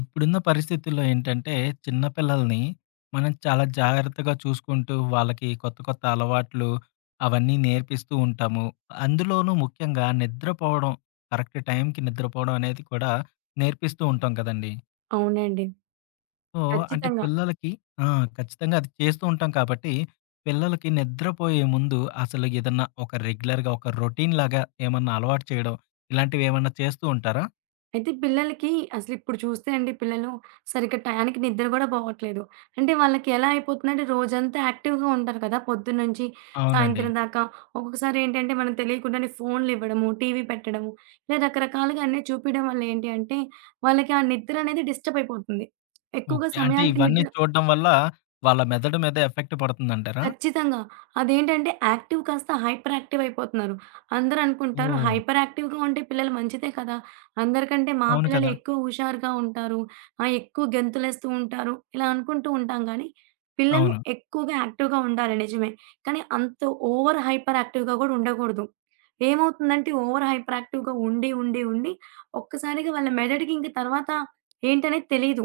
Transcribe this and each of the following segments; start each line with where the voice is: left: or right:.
left: ఇప్పుడున్న పరిస్థితుల్లో ఏంటంటే, చిన్న పిల్లల్ని మనం చాలా జాగ్రత్తగా చూసుకుంటూ, వాళ్ళకి కొత్త కొత్త అలవాట్లు అవన్నీ నేర్పిస్తూ ఉంటాము. అందులోనూ ముఖ్యంగా నిద్రపోవడం, కరెక్ట్ టైంకి నిద్రపోవడం అనేది కూడా నేర్పిస్తూ ఉంటాం కదండీ!
right: అవునండి.
left: సో, అంటే
right: ఖచ్చితంగా.
left: పిల్లలకి ఆ! ఖచ్చితంగా అది చేస్తూ ఉంటాం కాబట్టి, పిల్లలకి నిద్రపోయే ముందు అసలు ఏదన్నా ఒక రెగ్యులర్‌గా ఒక రొటీన్‌లాగా ఏమన్నా అలవాటు చేయడం, ఇలాంటివేమన్నా చేస్తూ ఉంటారా?
right: అయితే పిల్లలకి అసలిప్పుడు చూస్తే అండి పిల్లలు సరిగ్గా టయానికి నిద్ర గూడా పోవట్లేదు. అంటే వాళ్ళకి ఎలా అయిపోతుందంటే రోజంతా యాక్టివ్‌గా ఉంటారు కదా! పొద్దున్నుంచి
left: అవునండి.
right: సాయంత్రం దాకా. ఒక్కొక్కసారి ఏంటంటే మనకు తెలియకుండానే ఫోన్‌లివ్వడము, టీవీ పెట్టడము, ఇలా రకరకాలుగా అన్నీ చూపియడం వల్ల ఏంటి అంటే వాళ్ళకి ఆ నిద్ర అనేది డిస్టర్బ్ అయిపోతుంది. ఎక్కువగా
left: ఓకే. అంటే
right: సమయానికి
left: ఇవన్నీ
right: నిద్ర
left: చూడడం వల్ల వాళ్ళ మెదడు మీద ఎఫెక్ట్ పడుతుందంటారా?
right: ఖచ్చితంగా. అదేంటంటే యాక్టివ్ కాస్త హైపర్ యాక్టివ్ అయిపోతున్నారు. అందరనుకుంటారు
left: ఓహ్!
right: హైపర్ యాక్టివ్‌గా ఉంటే పిల్లలు మంచిదే కదా! అందరికంటే మా
left: అవును
right: పిల్లలే
left: కదా!
right: ఎక్కువ హుషారుగా ఉంటారు. ఎక్కువ గెంతులేస్తూ ఉంటారు. ఇలా అనుకుంటూ ఉంటాం గానీ, పిల్లలు
left: అవును.
right: ఎక్కువగా యాక్టివ్‌గా ఉండాలి నిజమే. కానీ అంత ఓవర్ హైపర్ యాక్టివ్‌గా గూడా ఉండకూడదు. ఏమవుతుందంటే ఓవర్ హైపర్ యాక్టివ్‌గా ఉండి, ఉండి, ఉండి ఒక్కసారిగా వాళ్ళ మెదడుకి ఇంక తర్వాత ఏంటనేది తెలీదు.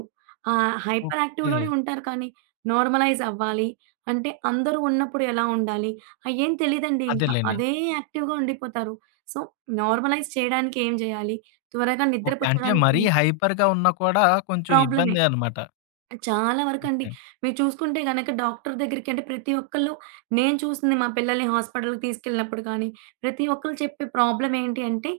right: Hyper
left: okay.
right: యాక్టివ్‌లోనే ఉంటారు కానీ నార్మలైజ్ అవ్వాలి. అంటే అందరూ ఉన్నప్పుడు ఎలా ఉండాలి? అయ్యేం తెలీదండి ఇంకా.
left: అదేలెండి.
right: అదే యాక్టివ్‌గా ఉండిపోతారు. సో, నార్మలైజ్ చేయడానికి ఏం జేయాలి? త్వరగా
left: ఓకే. అంటే
right: నిద్రపుచ్చడానికి
left: మరీ హైపర్‌గా ఉన్నా కూడా కొంచెం
right: ప్రాబ్లమే.
left: ఇబ్బందే అనమాట.
right: చాలా వరకండి.
left: ఓకే.
right: మీరు చూసుకుంటే గనక డాక్టర్ దగ్గరికి అంటే ప్రతి ఒక్కళ్ళు నేను చూసింది మా పిల్లల్ని హాస్పిటల్‌కి తీసుకెళ్ళినప్పుడు కానీ, ప్రతి ఒక్కళ్ళు చెప్పే ప్రాబ్లమ్ ఏంటి అంటే,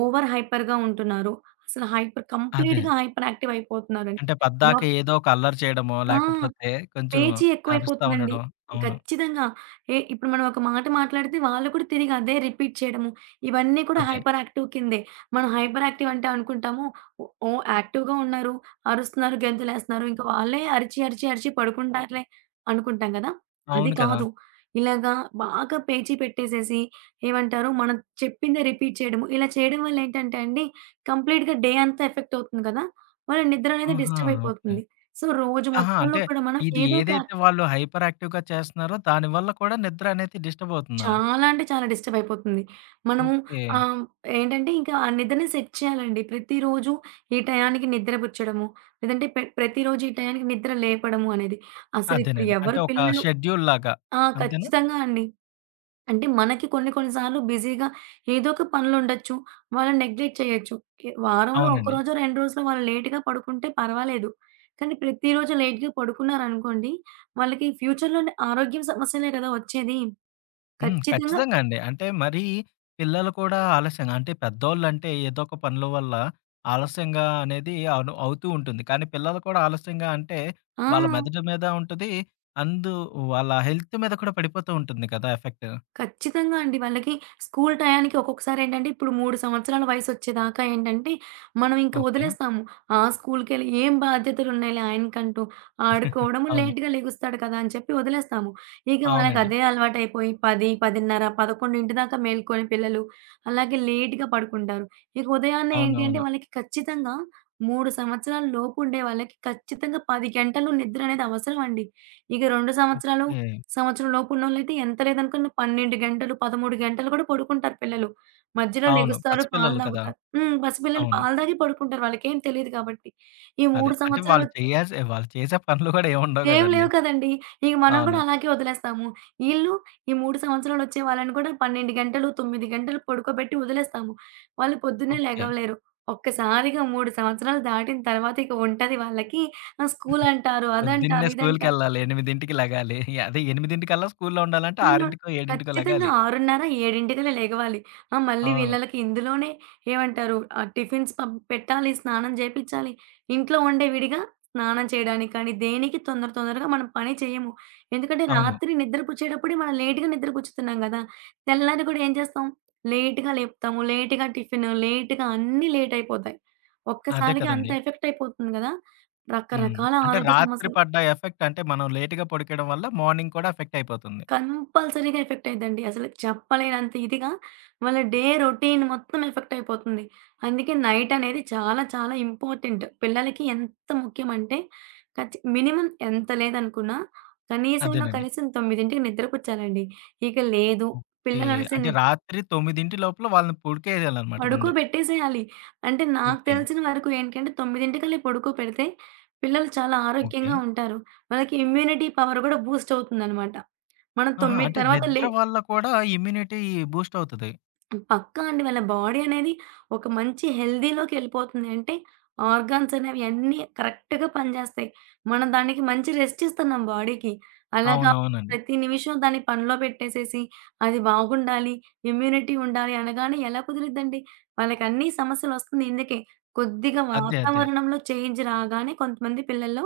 right: ఓవర్ హైపర్‌గా ఉంటున్నారు. అసలు హైపర్
left: అదే.
right: కంప్లీట్‌గా
left: అదే.
right: హైపర్ యాక్టివ్ అయిపోతున్నారని.
left: అంటే పద్దాక
right: డాక్
left: ఏదో ఒక అల్లరి చేయడమో,
right: ఆ!
left: లేకపోతే కొంచెం
right: పేచీ
left: అరుస్తా
right: ఎక్కువైపోతుందండి.
left: ఉండడం. అవును.
right: ఖచ్చితంగా. ఏ ఇప్పుడు మనం ఒక మాట మాట్లాడితే వాళ్ళు కూడా తిరిగి అదే రిపీట్ చేయడము. ఇవన్నీ కూడా
left: అదే.
right: హైపర్ యాక్టివ్ కిందే. మనం హైపర్ యాక్టివ్ అంటే అనుకుంటాము ఓ ఓ యాక్టివ్‌గా ఉన్నారు, అరుస్తున్నారు, గెంతులేస్తున్నారు. ఇంక వాళ్ళే అరిచి, అరిచి, అరిచి పడుకుంటారులే అనుకుంటాం కదా! అది
left: అవును కదా!
right: కాదు. ఇలాగా బాగా పేచీ పెట్టేసేసి ఏమంటారు మనం చెప్పిందే రిపీట్ చేయడము. ఇలా చేయడం వల్ల ఏంటంటే అండి కంప్లీట్‌గా డే అంతా ఎఫెక్ట్ అవుతుంది కదా! వాళ్ళ నిద్ర అనేది
left: ఆహా!
right: Disturb
left: okay.
right: అయిపోతుంది. సో, రోజు
left: ఆహా!
right: మొత్తంలో
left: అంటే
right: కూడా మనం
left: ఇది
right: ఏదో ఒక
left: ఏదైతే వాళ్ళు హైపర్ యాక్టివ్‌గా చేస్తున్నారో దానివల్ల కూడా నిద్ర అనేది డిస్టర్బ్ అవుతుందా?
right: చాలా అంటే చాలా డిస్టర్బ్ అయిపోతుంది. మనము
left: ఓకే.
right: ఆహ్, ఏంటంటే ఇంకా ఆ నిద్రని సెట్ చేయాలండి. ప్రతిరోజు ఈ టయానికి నిద్రపుచ్చడము, లేదంటే ప్రతిరోజు ఈ టయానికి నిద్ర లేపడము అనేది. అసలిప్పుడు
left: అదేనండి. అంటే
right: ఎవరు
left: ఒక
right: పిల్లలు
left: షెడ్యూల్ లాగా.
right: ఆ!
left: అంతేనా?
right: ఖచ్చితంగా అండి. అంటే మనకి కొన్ని కొన్ని సార్లు బిజీగా ఏదో ఒక పనులుండొచ్చు. వాళ్ళని నెగ్లెక్ట్ చేయొచ్చు. కే వారంలో ఒక
left: అవునండి.
right: రోజో, 2 రోజులో వాళ్ళు లేట్‌గా పడుకుంటే పర్వాలేదు. కానీ ప్రతిరోజు లేట్‌గా పడుకున్నారనుకోండి, వాళ్ళకి ఫ్యూచర్‌లోనే ఆరోగ్యం సమస్యలే కదా! వచ్చేది.
left: హ్మ్.
right: ఖచ్చితంగా
left: ఖచ్చితంగా అండి. అంటే మరీ పిల్లలు కూడా ఆలస్యంగా అంటే పెద్దోళ్ళంటే ఏదో ఒక పనుల వల్ల ఆలస్యంగా అనేది అవుతూ ఉంటుంది. కానీ పిల్లలు కూడా ఆలస్యంగా అంటే
right: ఆ!
left: వాళ్ళ మెదడు మీద ఉంటది. అందు వాళ్ళ హెల్త్ మీద కూడా పడిపోతూ ఉంటుంది కదా! ఎఫెక్ట్.
right: ఖచ్చితంగా అండి. వాళ్ళకి స్కూల్ టయానికి ఒక్కొక్కసారి ఏంటంటే, ఇప్పుడు 3 సంవత్సరాల వయసొచ్చేదాకా ఏంటంటే, మనం ఇంక
left: ఓకే.
right: వదిలేస్తాము. ఆ! స్కూల్‌కెళ్ళి ఏం బాధ్యతలున్నాయిలే ఆయనకంటూ, ఆడుకోవడము,
left: అవును.
right: లేట్‌గా లెగుస్తాడు కదా! అని చెప్పి వదిలేస్తాము. ఇక
left: అవునండి.
right: వాళ్ళకదే అలవాటయిపోయి 10, 10:30, 11 దాకా మేల్కొని పిల్లలు, అలాగే లేట్‌గా పడుకుంటారు. ఇక ఉదయాన్నే ఏంటి అంటే,
left: అవునవును.
right: వాళ్ళకి ఖచ్చితంగా 3 సంవత్సరాల లోపు ఉండే వాళ్ళకి ఖచ్చితంగా 10 గంటలు నిద్ర అనేది అవసరమండి. ఇక 2 సంవత్సరాలు
left: ఓకే.
right: సంవత్సరం లోపు ఉన్నోళ్ళైతే ఎంత లేదనుకున్న 12 గంటలు, 13 గంటలు కూడా పడుకుంటారు పిల్లలు. మధ్యలో
left: అవును.
right: లెగుస్తారు, పాలు
left: పసిపిల్లలు కదా!
right: తాగుతారు. హ్మ్. పసిపిల్లలు
left: అవును.
right: పాలు తాగి పడుకుంటారు. వాళ్ళకేం తెలీదు కాబట్టి. ఈ
left: అదే.
right: 3
left: అంటే వాళ్ళు
right: సంవత్సరాలొచ్చే
left: చేయాల్సి వాళ్ళు చేసే పనులు కూడా ఏముండవు
right: ఏం
left: గదండీ.
right: లేవు కదండీ! ఇక మనం కూడా
left: అవును.
right: అలాగే వదిలేస్తాము. ఈళ్ళు ఈ 3 సంవత్సరాలొచ్చే వాళ్ళని కూడా 12 గంటలు, 9 గంటలు పడుకోబెట్టి వదిలేస్తాము. వాళ్ళు పొద్దున్నే
left: ఓకే.
right: లెగవలేరు. ఒక్కసారిగా 3 సంవత్సరాలు దాటిన తర్వాత ఇక ఉంటది వాళ్ళకి స్కూలంటారు,
left: పొద్దున్నే
right: అదంటారు, ఇదంటారు.
left: స్కూలుకెళ్ళాలి. 8కి లెగాలి. అదే 8కల్లా స్కూలులో ఉండాలంటే
right: స్కూల్లో
left: 6కో, 7కో
right: ఖచ్చితంగా
left: లెగాలి.
right: 6:30, 7కి లెగవాలి. ఆ! మళ్ళీ
left: అవును.
right: వీళ్ళకి ఇందులోనే ఏమంటారు టిఫిన్స్ పెట్టాలి, స్నానం చేపిచ్చాలి. ఇంట్లో ఉండే విడిగా స్నానం చేయడానికి కానీ, దేనికి తొందరగా మనం పని చేయము. ఎందుకంటే
left: అవును.
right: రాత్రి నిద్రపుచ్చేటప్పుడే మనం లేట్‌గా నిద్రపుచ్చుతున్నాం కదా! తెల్లారి కూడా ఏం చేస్తాం? లేట్‌గా లేపుతాము, లేట్‌గా టిఫిన్, లేట్‌గా అన్నీ లేట్ అయిపోతాయి.
left: అదే
right: ఒక్కసారిగా
left: కదండీ.
right: అంత ఎఫెక్ట్ అయిపోతుంది కదా!
left: హ్మ్.
right: రకరకాల
left: అంటే
right: ఆరోగ్య
left: రాత్రి
right: సమస్యలు
left: పడ్డ ఎఫెక్ట్ అంటే మనం లేట్‌గా పడుకోవడం వల్ల మార్నింగ్ కూడా ఎఫెక్ట్ అయిపోతుంది.
right: కంపల్సరీగా ఎఫెక్ట్ అయిద్దండి. అసలు చెప్పలేనంత ఇదిగా వాళ్ళ డే రొటీన్ మొత్తం ఎఫెక్ట్ అయిపోతుంది. అందుకే నైట్ అనేది చాలా చాలా ఇంపార్టెంట్. పిల్లలకి ఎంత ముఖ్యమంటే మినిమం ఎంత లేదనుకున్నా కనీసంలో
left: అదేనండి.
right: కనీసం 9కి నిద్రపుచ్చాలండి. ఇక లేదు
left: ఓకే.
right: పిల్లలనేసి
left: అంటే
right: ని
left: రాత్రి 9 లోపల వాళ్ళని పడుకేయాలన్నమాట ముందు.
right: పడుకోబెట్టేసేయాలి. అంటే నాకు
left: ఓకే.
right: తెలిసిన వరకు ఏంటంటే 9కల్లా పడుకోపెడితే పిల్లలు చాలా
left: ఓకే.
right: ఆరోగ్యంగా ఉంటారు. వాళ్ళకి ఇమ్యూనిటీ పవర్ కూడా బూస్ట్ అవుతుందనమాట. మనం
left: ఆహా!
right: 9
left: అంటే
right: తర్వాత లే
left: నిద్ర వల్ల కూడా ఇమ్యూనిటీ బూస్ట్ అవుతది.
right: హ్మ్. పక్కా అండి. వీళ్ళ బాడీ అనేది ఒక మంచి హెల్తీలోకెళ్ళిపోతుంది. అంటే ఆర్గాన్స్ అనేవి అన్నీ కరెక్ట్‌గా పనిచేస్తాయి. మనం దానికి మంచి రెస్ట్ ఇస్తున్నాం బాడీకి. అలా కాకుండా
left: అవునవునండి.
right: ప్రతి నిమిషం దాన్ని పనిలో పెట్టేసేసి అది బాగుండాలి, ఇమ్యూనిటీ ఉండాలి అనగానే ఎలా కుదిరిద్దండి? వాళ్ళకన్నీ సమస్యలొస్తుంది ఇందుకే. కొద్దిగా
left: అదే. అదే.
right: వాతావరణంలో చేంజ్ రాగానే కొంతమంది పిల్లల్లో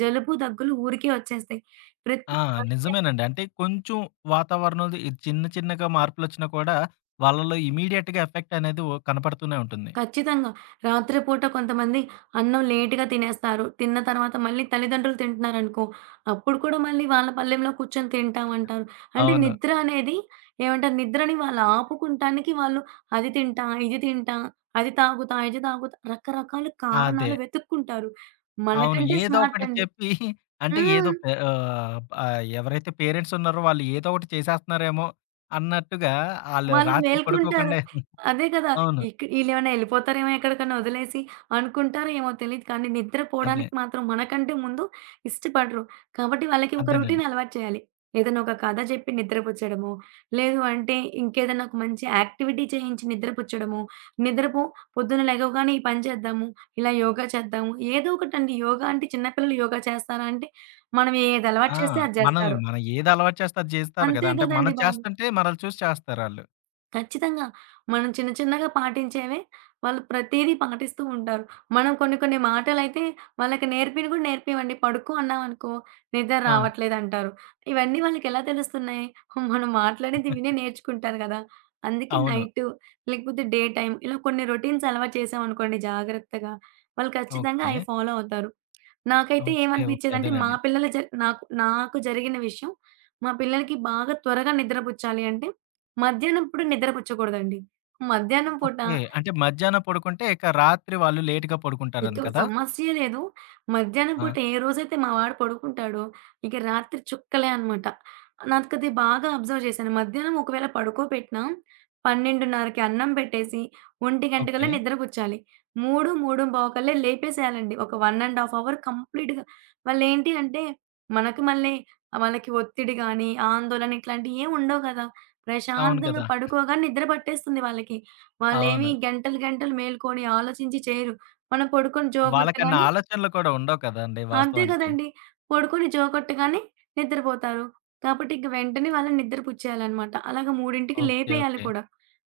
right: జలుబు, దగ్గులు ఊరికే వచ్చేస్తాయి. ప్రతి
left: ఆ!
right: దానికి
left: నిజమేనండి. అంటే కొంచెం వాతావరణంది ఈ చిన్న చిన్నగా మార్పులొచ్చినా కూడా వాళ్ళలో ఇమ్మీడియేట్‌గా ఎఫెక్ట్ అనేది ఓ కనపడుతూనే ఉంటుంది.
right: ఖచ్చితంగా. రాత్రిపూట కొంతమంది అన్నం లేట్‌గా తినేస్తారు. తిన్న తర్వాత మళ్ళీ తల్లిదండ్రులు తింటున్నారనుకో, అప్పుడు కూడా మళ్ళీ వాళ్ళ పళ్ళెంలో కూర్చొని తింటామంటారు. అంటే
left: అవును.
right: నిద్ర అనేది ఏమంటారు, నిద్రని వాళ్ళు ఆపుకుంటానికి వాళ్ళు అది తింటా, ఇది తింటా, అది తాగుతా, ఇది తాగుతా రకరకాల
left: అదే.
right: కారణాలు వెతుక్కుంటారు.
left: అవును.
right: మనకంటే
left: ఏదో
right: స్మార్ట్
left: ఒకటి
right: అండి.
left: చెప్పి అంటే ఏదో
right: హ్మ్.
left: ఎవరైతే పేరెంట్స్ ఉన్నారో వాళ్ళు ఏదో ఒకటి చేసేస్తున్నారేమో అన్నట్టుగా ఆళ్ళు
right: వాళ్ళు
left: రాత్రి
right: మేల్కుంటారు.
left: పడుకోకుండా
right: అదే కదా!
left: అవును.
right: ఈళ్ళేమన్నా ఎళ్ళిపోతారేమో ఎక్కడికన్నా వదిలేసి అనుకుంటారో ఏమో తెలీదు. కానీ
left: అదే.
right: నిద్రపోవడానికి మాత్రం మనకంటే ముందు ఇష్టపడరు. కాబట్టి వాళ్ళకి ఒక
left: అదేనండి.
right: రొటీన్ అలవాటు చేయాలి. ఏదైనా ఒక కథ చెప్పి నిద్రపుచ్చడమో, లేదు అంటే ఇంకేదైనా ఒక మంచి యాక్టివిటీ చేయించి నిద్రపుచ్చడమో, నిద్రపో పొద్దున లెగవగానే ఈ పని చేద్దాము, ఇలా యోగా చేద్దాము. ఏదో ఒకటండి యోగా అంటే చిన్న పిల్లలు యోగా చేస్తారా అంటే, మనం ఏది అలవాటు
left: ఆ!
right: చేస్తే అది
left: మనం
right: జేస్తారు.
left: మనం ఏది అలవాటు చేస్తే అది చేస్తారు గదా!
right: అంతే
left: అంటే మనం
right: గదండీ బాబు!
left: చేస్తుంటే మనల్ని చూసి చేస్తారాళ్ళు.
right: ఖచ్చితంగా. మనం చిన్న చిన్నగా పాటించేవే వాళ్ళు ప్రతీదీ పాటిస్తూ ఉంటారు. మనం కొన్ని కొన్ని మాటలైతే వాళ్ళకి నేర్పినవి గూడా నేర్పియమండి. పడుకో అన్నామనుకో నిద్ర
left: ఆ!
right: రావట్లేదంటారు. ఇవన్నీ వాళ్ళకెలా తెలుస్తున్నాయి? మనం మాట్లాడేది వినే నేర్చుకుంటారు గదా! అందుకే
left: అవును.
right: నైటు లేకపోతే డే టైమ్ ఇలా కొన్ని రొటీన్స్ అలవాటు చేశామనుకోండి జాగ్రత్తగా, వాళ్ళు ఖచ్చితంగా
left: ఓకే.
right: అయి ఫాలో అవుతారు. నాకైతే
left: ఓకే. ఓకే.
right: ఏమనిపిచ్చేదంటే మా
left: అదేనండి.
right: పిల్లల జ నాకు నాకు జరిగిన విషయం, మా పిల్లలకి బాగా త్వరగా నిద్రపుచ్చాలి అంటే మధ్యాహ్నం పూట నిద్రపుచ్చకూడదండి. మధ్యాహ్నం పూట
left: ఓకే. అంటే మధ్యాహ్నం పడుకుంటే, ఇక రాత్రి వాళ్ళు లేట్‌గా
right: ఇక
left: పడుకుంటారని కదా!
right: సమస్యే లేదు. మధ్యాహ్నం
left: ఆ!
right: పూట ఏ రోజైతే మా వాడు పడుకుంటాడో, ఇక రాత్రి చుక్కలే అనమాట. నాకది బాగా అబ్జర్వ్ చేశాను. మధ్యాహ్నం ఒకవేళ పడుకోబెట్టినా 12:30కి అన్నం పెట్టేసి, 1:00
left: ఓకే.
right: నిద్రపుచ్చాలి. 3, 3:15 కల్లా లేపేసేయాలండి. ఒక 1 ½ అవర్ కంప్లీట్‌గా. వాళ్ళేంటి అంటే, మనకు మళ్ళీ వాళ్ళకి ఒత్తిడి గానీ, ఆందోళన ఇట్లాంటియి ఏమి ఉండవు కదా!
left: అవును
right: ప్రశాంతంగా
left: కదా!
right: పడుకోగానే నిద్ర పట్టేస్తుంది వాళ్ళకి. వాళ్ళేమి
left: అవును.
right: గంటలు గంటలు మేలుకొని ఆలోచించి చేయరు. మనం పడుకొని జో
left: వాళ్ళకన్ని
right: కొట్టగానే
left: ఆలోచనలు కూడా ఉండవు కదండీ
right: అంతే
left: వాస్తవానికి.
right: కదండీ! పడుకొని జో కొట్టగానే నిద్రపోతారు. కాబట్టి ఇంక వెంటనే వాళ్ళని నిద్ర పుచ్చేయాలన్నమాట. అలాగ 3కి
left: ఓకే.
right: లేపేయాలి
left: ఓకే.
right: కూడా.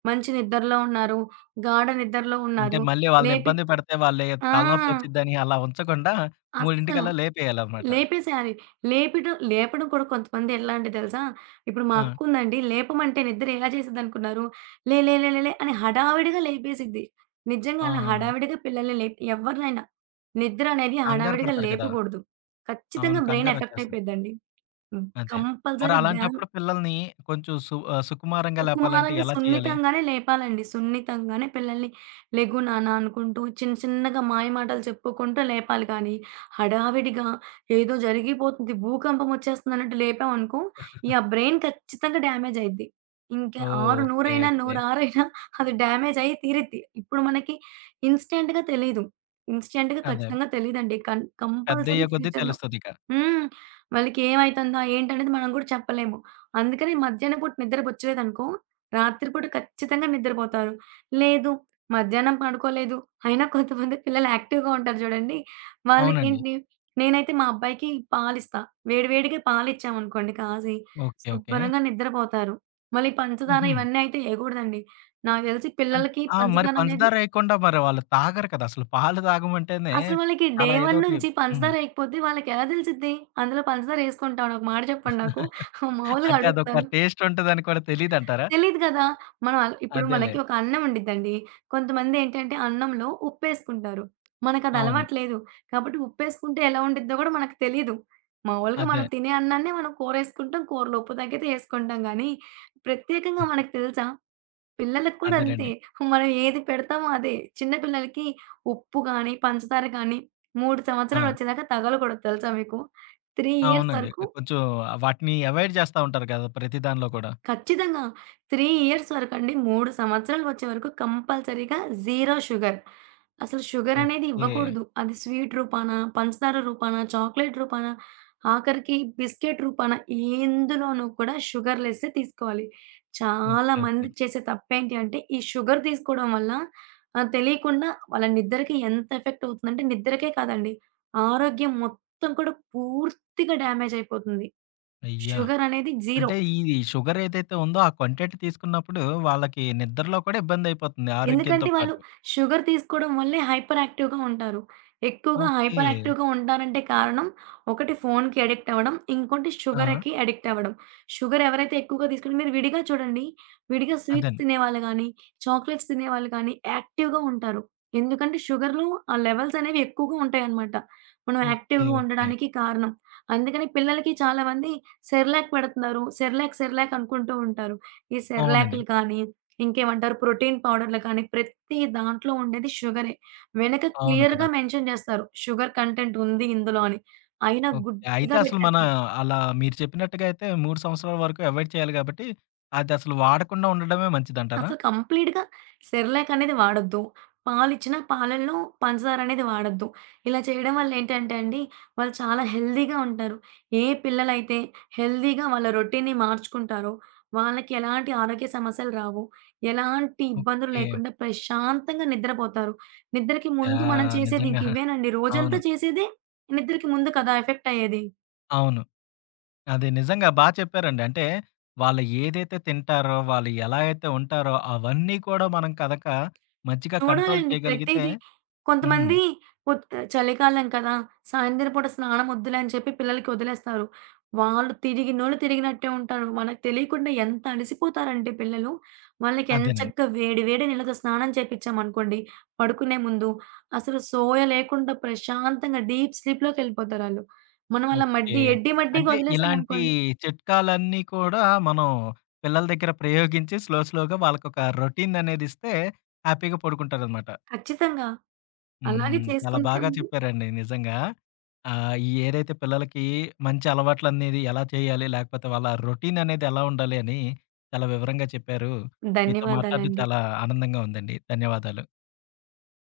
right: మంచి నిద్రలో ఉన్నారు. గాఢ నిద్రలో
left: అంటే
right: ఉన్నారు.
left: మళ్ళీ వాళ్ళని
right: లేపి
left: ఇబ్బంది పెడితే వాళ్ళే
right: ఆ!
left: తలనొప్పొచ్చిద్దని అలా ఉంచకుండా
right: అస్సల.
left: 3:00కల్లా లేపేయాలన్నమాట.
right: లేపేసేయాలి. లేపడం కూడా కొంతమంది ఎలా అంటే తెలుసా? ఇప్పుడు మా
left: ఆ!
right: అక్కుందండి లేపమంటే నిద్ర ఎలా చేసిద్దనుకున్నారు? లే లే లే లే లే అని హడావిడిగా లేపేసిద్ది. నిజంగా
left: ఆ!
right: అలా హడావిడిగా పిల్లల్ని లేపి ఎవరినైనా. నిద్ర అనేది
left: కంగారు
right: హడావిడిగా
left: పడతారు కదా!
right: లేపకూడదు.
left: అవును.
right: ఖచ్చితంగా బ్రెయిన్ ఎఫెక్ట్
left: కంగారొచ్చేస్తది.
right: అయిపోద్దండి. హ్మ్.
left: అదే. మరి
right: కంపల్సరీ డా
left: అలాంటప్పుడు పిల్లల్ని కొంచెం సుకుమారంగా లేపాలంటే
right: సుకుమారంగా
left: ఎలా చేయాలి?
right: సున్నితంగానే లేపాలండి. సున్నితంగానే పిల్లల్ని లెగు నాన్న అనుకుంటూ చిన్న చిన్నగా మాయ మాటలు చెప్పుకుంటూ లేపాలి కానీ, హడావిడిగా ఏదో జరిగిపోతుంది, భూకంపం వచ్చేస్తుందన్నట్టు లేపామనుకో, ఇగ బ్రెయిన్ ఖచ్చితంగా డ్యామేజ్ అయిద్ది. ఇంకా
left: ఓహ్!
right: ఆరు
left: ఓకే.
right: నూరైనా,
left: ఓకే.
right: నూరారైనా అది డ్యామేజ్ అయ్యి తీరిద్ది. ఇప్పుడు మనకి ఇన్‌స్టంట్‌గా తెలీదు. ఇన్‌స్టంట్‌గా
left: అదే.
right: ఖచ్చితంగా తెలీదండి.
left: పెద్దయ్యే
right: కంపల్సరీ
left: కొద్దీ
right: ఫ్యూచర్‌లో
left: తెలుస్తదిక.
right: హ్మ్. వాళ్ళకేమైతుందా? ఏంటనేది మనం గూడా చెప్పలేము. అందుకని మధ్యాహ్నం పూట నిద్ర బొచ్చలేదనుకో, రాత్రి పూట ఖచ్చితంగా నిద్రపోతారు. లేదు మధ్యాహ్నం పడుకోలేదు. అయినా కొంతమంది పిల్లలు యాక్టివ్‌గా ఉంటారు జూడండి.
left: అవునండి.
right: వాళ్ళకేంటి నేనైతే మా అబ్బాయికి పాలిస్తా. వేడి వేడిగా పాలిచ్చామనుకోండి కాసి,
left: ఓకే. ఓకే.
right: శుభ్రంగా నిద్రపోతారు. మళ్ళీ పంచదార
left: హుహు.
right: ఇవన్నీ అయితే ఏయకూడదండి. నాకు దెలిసి
left: అంటే
right: పిల్లలకి
left: ఆ! మరి
right: పంచదార అనేది
left: పంచదార ఏయకుండా మరి వాళ్ళు తాగరు కదా! అసలు పాలు తాగమంటేనే
right: అసలు వాళ్ళకి డే
left: చాలా
right: 1
left: ఏదోటి
right: నుంచి
left: హ్మ్.
right: పంచదార ఎయకపోతే వాళ్ళకెలా దెలిసిద్ది? అందులో పంచదార ఎసుకుంటామని ఒక మాట చెప్పండి నాకు? మామూలుగా
left: అంటే అదొక
right: అడుగుతున్నాను.
left: టేస్ట్ ఉంటదని కూడా తెలీదంటారా?
right: తెలీదు గదా! మనం ఆల్ ఇప్పుడు
left: అదేలే.
right: మనకి ఒక అన్నం ఉండిద్దండి. కొంతమందేంటంటే అన్నంలో ఉప్పేసుకుంటారు. మనకది
left: అవును.
right: అలవాటు లేదు. కాబట్టి ఉప్పేసుకుంటే ఎలా ఉండిద్దో గూడా మనకు తెలీదు. మామూలుగా
left: అదే.
right: మనం తినే అన్నాన్నే మనం కూరేసుకుంటాం. కూరలో ఉప్పు తగ్గితే ఎసుకుంటాం గానీ, ప్రత్యేకంగా మనకు తెలుసా? పిల్లలకి కూడా అంతే.
left: అదేనండి.
right: మనం ఏది పెడతామో అదే. చిన్న పిల్లలకి ఉప్పు గాని, పంచదార గాని 3
left: ఆ!
right: సంవత్సరాలొచ్చేదాకా తగలకూడదు తెలుసా మీకు? 3 ఇయర్స్
left: అవునండి.
right: వరకు
left: కొంచెం వాటిని అవాయిడ్ చేస్తా ఉంటారు కదా! ప్రతి దానిలో కూడా.
right: ఖచ్చితంగా. 3 ఇయర్స్ వరకండి, 3 సంవత్సరాలు వచ్చే వరకు కంపల్సరీగా జీరో షుగర్. అసలు షుగర్ అనేది
left: ఓకే.
right: ఇవ్వకూడదు. అది స్వీట్ రూపాన, పంచదార రూపాన, చాక్లేట్ రూపాన, ఆఖరికి బిస్కెట్ రూపాన ఎందులోనూ కూడా షుగర్ లెస్సే తీసుకోవాలి. చాలా
left: ఓకే. ఓకే.
right: మంది చేసే తప్పేంటి అంటే ఈ షుగర్ తీసుకోవడం వల్ల తెలియకుండా వాళ్ళ నిద్రకి ఎంత ఎఫెక్ట్ అవుతుందంటే నిద్రకే కాదండి, ఆరోగ్యం మొత్తం కూడా పూర్తిగా డ్యామేజ్ అయిపోతుంది.
left: అయ్యా!
right: షుగర్ అనేది జీరో.
left: అంటే ఇది షుగర్ ఏదైతే ఉందో ఆ కంటెంట్ తీసుకున్నప్పుడు వాళ్ళకి నిద్రలో కూడా ఇబ్బందయిపోతుంది ఆరోగ్యంతో
right: ఎందుకంటే వాళ్ళు
left: పాటు.
right: షుగర్ తీసుకోవడం వల్లే హైపర్ యాక్టివ్‌గా ఉంటారు. ఎక్కువగా
left: ఓకే.
right: హైపర్ యాక్టివ్‌గా ఉంటారంటే కారణం ఒకటి ఫోన్‌కి అడిక్ట్ అవ్వడం. ఇంకోటి
left: ఆ!
right: షుగర్‌కి అడిక్ట్ అవ్వడం. షుగర్ ఎవరైతే ఎక్కువగా తీసుకుని మీరు విడిగా చూడండి. విడిగా స్వీట్స్
left: అదండి.
right: తినేవాళ్ళు గానీ, చాక్లెట్స్ తినేవాళ్ళు కానీ యాక్టివ్‌గా ఉంటారు. ఎందుకంటే షుగర్‌లో ఆ లెవెల్స్ అనేవి ఎక్కువగా ఉంటాయన్నమాట. మనం
left: ఓకే.
right: యాక్టివ్‌గా
left: ఓకే.
right: ఉండడానికి కారణం. అందుకని పిల్లలకి చాలామంది సెర్లాక్ పెడుతున్నారు. సెర్లాక్ సెర్లాక్ అనుకుంటూ ఉంటారు. ఈ
left: అవునండి.
right: సెర్లాక్‌లు కానీ ఇంకేమంటారు ప్రోటీన్ పౌడర్‌లు కానీ, ప్రతి దాంట్లో ఉండేది షుగరే. వెనక
left: అవును కదా!
right: క్లియర్‌గా మెన్షన్ చేస్తారు. షుగర్ కంటెంట్ ఉంది ఇందులో అని. అయినా
left: ఓకే. అయితే
right: గుడ్డిగా
left: అసలు మన
right: పెట్టేస్తాం.
left: అలా మీరు చెప్పినట్టుగా అయితే 3 సంవత్సరాల వరకు అవాయిడ్ చేయాలి కాబట్టి, అదసలు వాడకుండా ఉండడమే మంచిదంటారా?
right: అసలు కంప్లీట్‌గా సెర్‌లాక్ అనేది వాడొద్దు. పాలిచ్చినా పాలల్లో పంచదార అనేది వాడొద్దు. ఇలా చేయడం వల్ల ఏంటంటే అండి, వాళ్ళు చాలా హెల్తీగా ఉంటారు. ఏ పిల్లలైతే హెల్తీగా వాళ్ళ రొటీన్‌ని మార్చుకుంటారో, వాళ్ళకి ఎలాంటి ఆరోగ్య సమస్యలు రావు. ఎలాంటి ఇబ్బందులు
left: ఓకే.
right: లేకుండా ప్రశాంతంగా నిద్రపోతారు. నిద్రకి ముందు మనం
left: యాహ్!
right: చేసేది
left: నిజంగా.
right: ఇంక ఇవేనండి. రోజంతా
left: అవును.
right: చేసేదే నిద్రకి ముందు కదా! ఎఫెక్ట్ అయ్యేది.
left: అవును. అదే నిజంగా చెప్పారండి. అంటే వాళ్ళు ఏదైతే తింటారో, వాళ్ళు ఎలా అయితే ఉంటారో అవన్నీ కూడా మనం కనక మంచిగా కంట్రోల్
right: చూడాలండి
left: చేయగలిగితే
right: ప్రతీదీ.
left: హ్మ్.
right: కొంతమంది పొద్ చలికాలం కదా! సాయంత్రం పూట స్నానం ఒద్దులే అని చెప్పి పిల్లలకి ఒదిలేస్తారు. వాళ్ళు తిరిగినోళ్ళు తిరిగినట్టే ఉంటారు. మనకు తెలియకుండా ఎంత అలసిపోతారంటే పిల్లలు, వాళ్ళకి
left: అదేనండి.
right: ఎంచక్కా వేడి వేడి నీళ్ళతో స్నానం చేపిచ్చామనుకోండి, పడుకునే ముందు అసలు సోయ లేకుండా ప్రశాంతంగా డీప్ స్లీప్‌లోకెళ్ళిపోతారాళ్ళు. మనం అలా
left: ఓకే.
right: మడ్డిగా
left: అంటే ఇలాంటి
right: ఒదిలేసామనుకోండి
left: చిట్కాలన్నీ కూడా మనం పిల్లల దగ్గర ప్రయోగించి స్లో స్లోగా వాళ్ళకొక రొటీన్ అనేది ఇస్తే హ్యాపీగా పడుకుంటారనమాట.
right: ఖచ్చితంగా. అలాగే
left: హ్మ్. చాలా
right: చేసుకుంటే
left: బాగా చెప్పారండి నిజంగా. ఆహ్, ఈ ఏదైతే పిల్లలకి మంచి అలవాట్లనేది ఎలా చేయాలి? లేకపోతే వాళ్ళ రొటీన్ అనేది ఎలా ఉండాలి అని చాలా వివరంగా చెప్పారు. మీతో మాట్లాడడం
right: ధన్యవాదాలండి.
left: చాలా ఆనందంగా ఉందండి. ధన్యవాదాలు.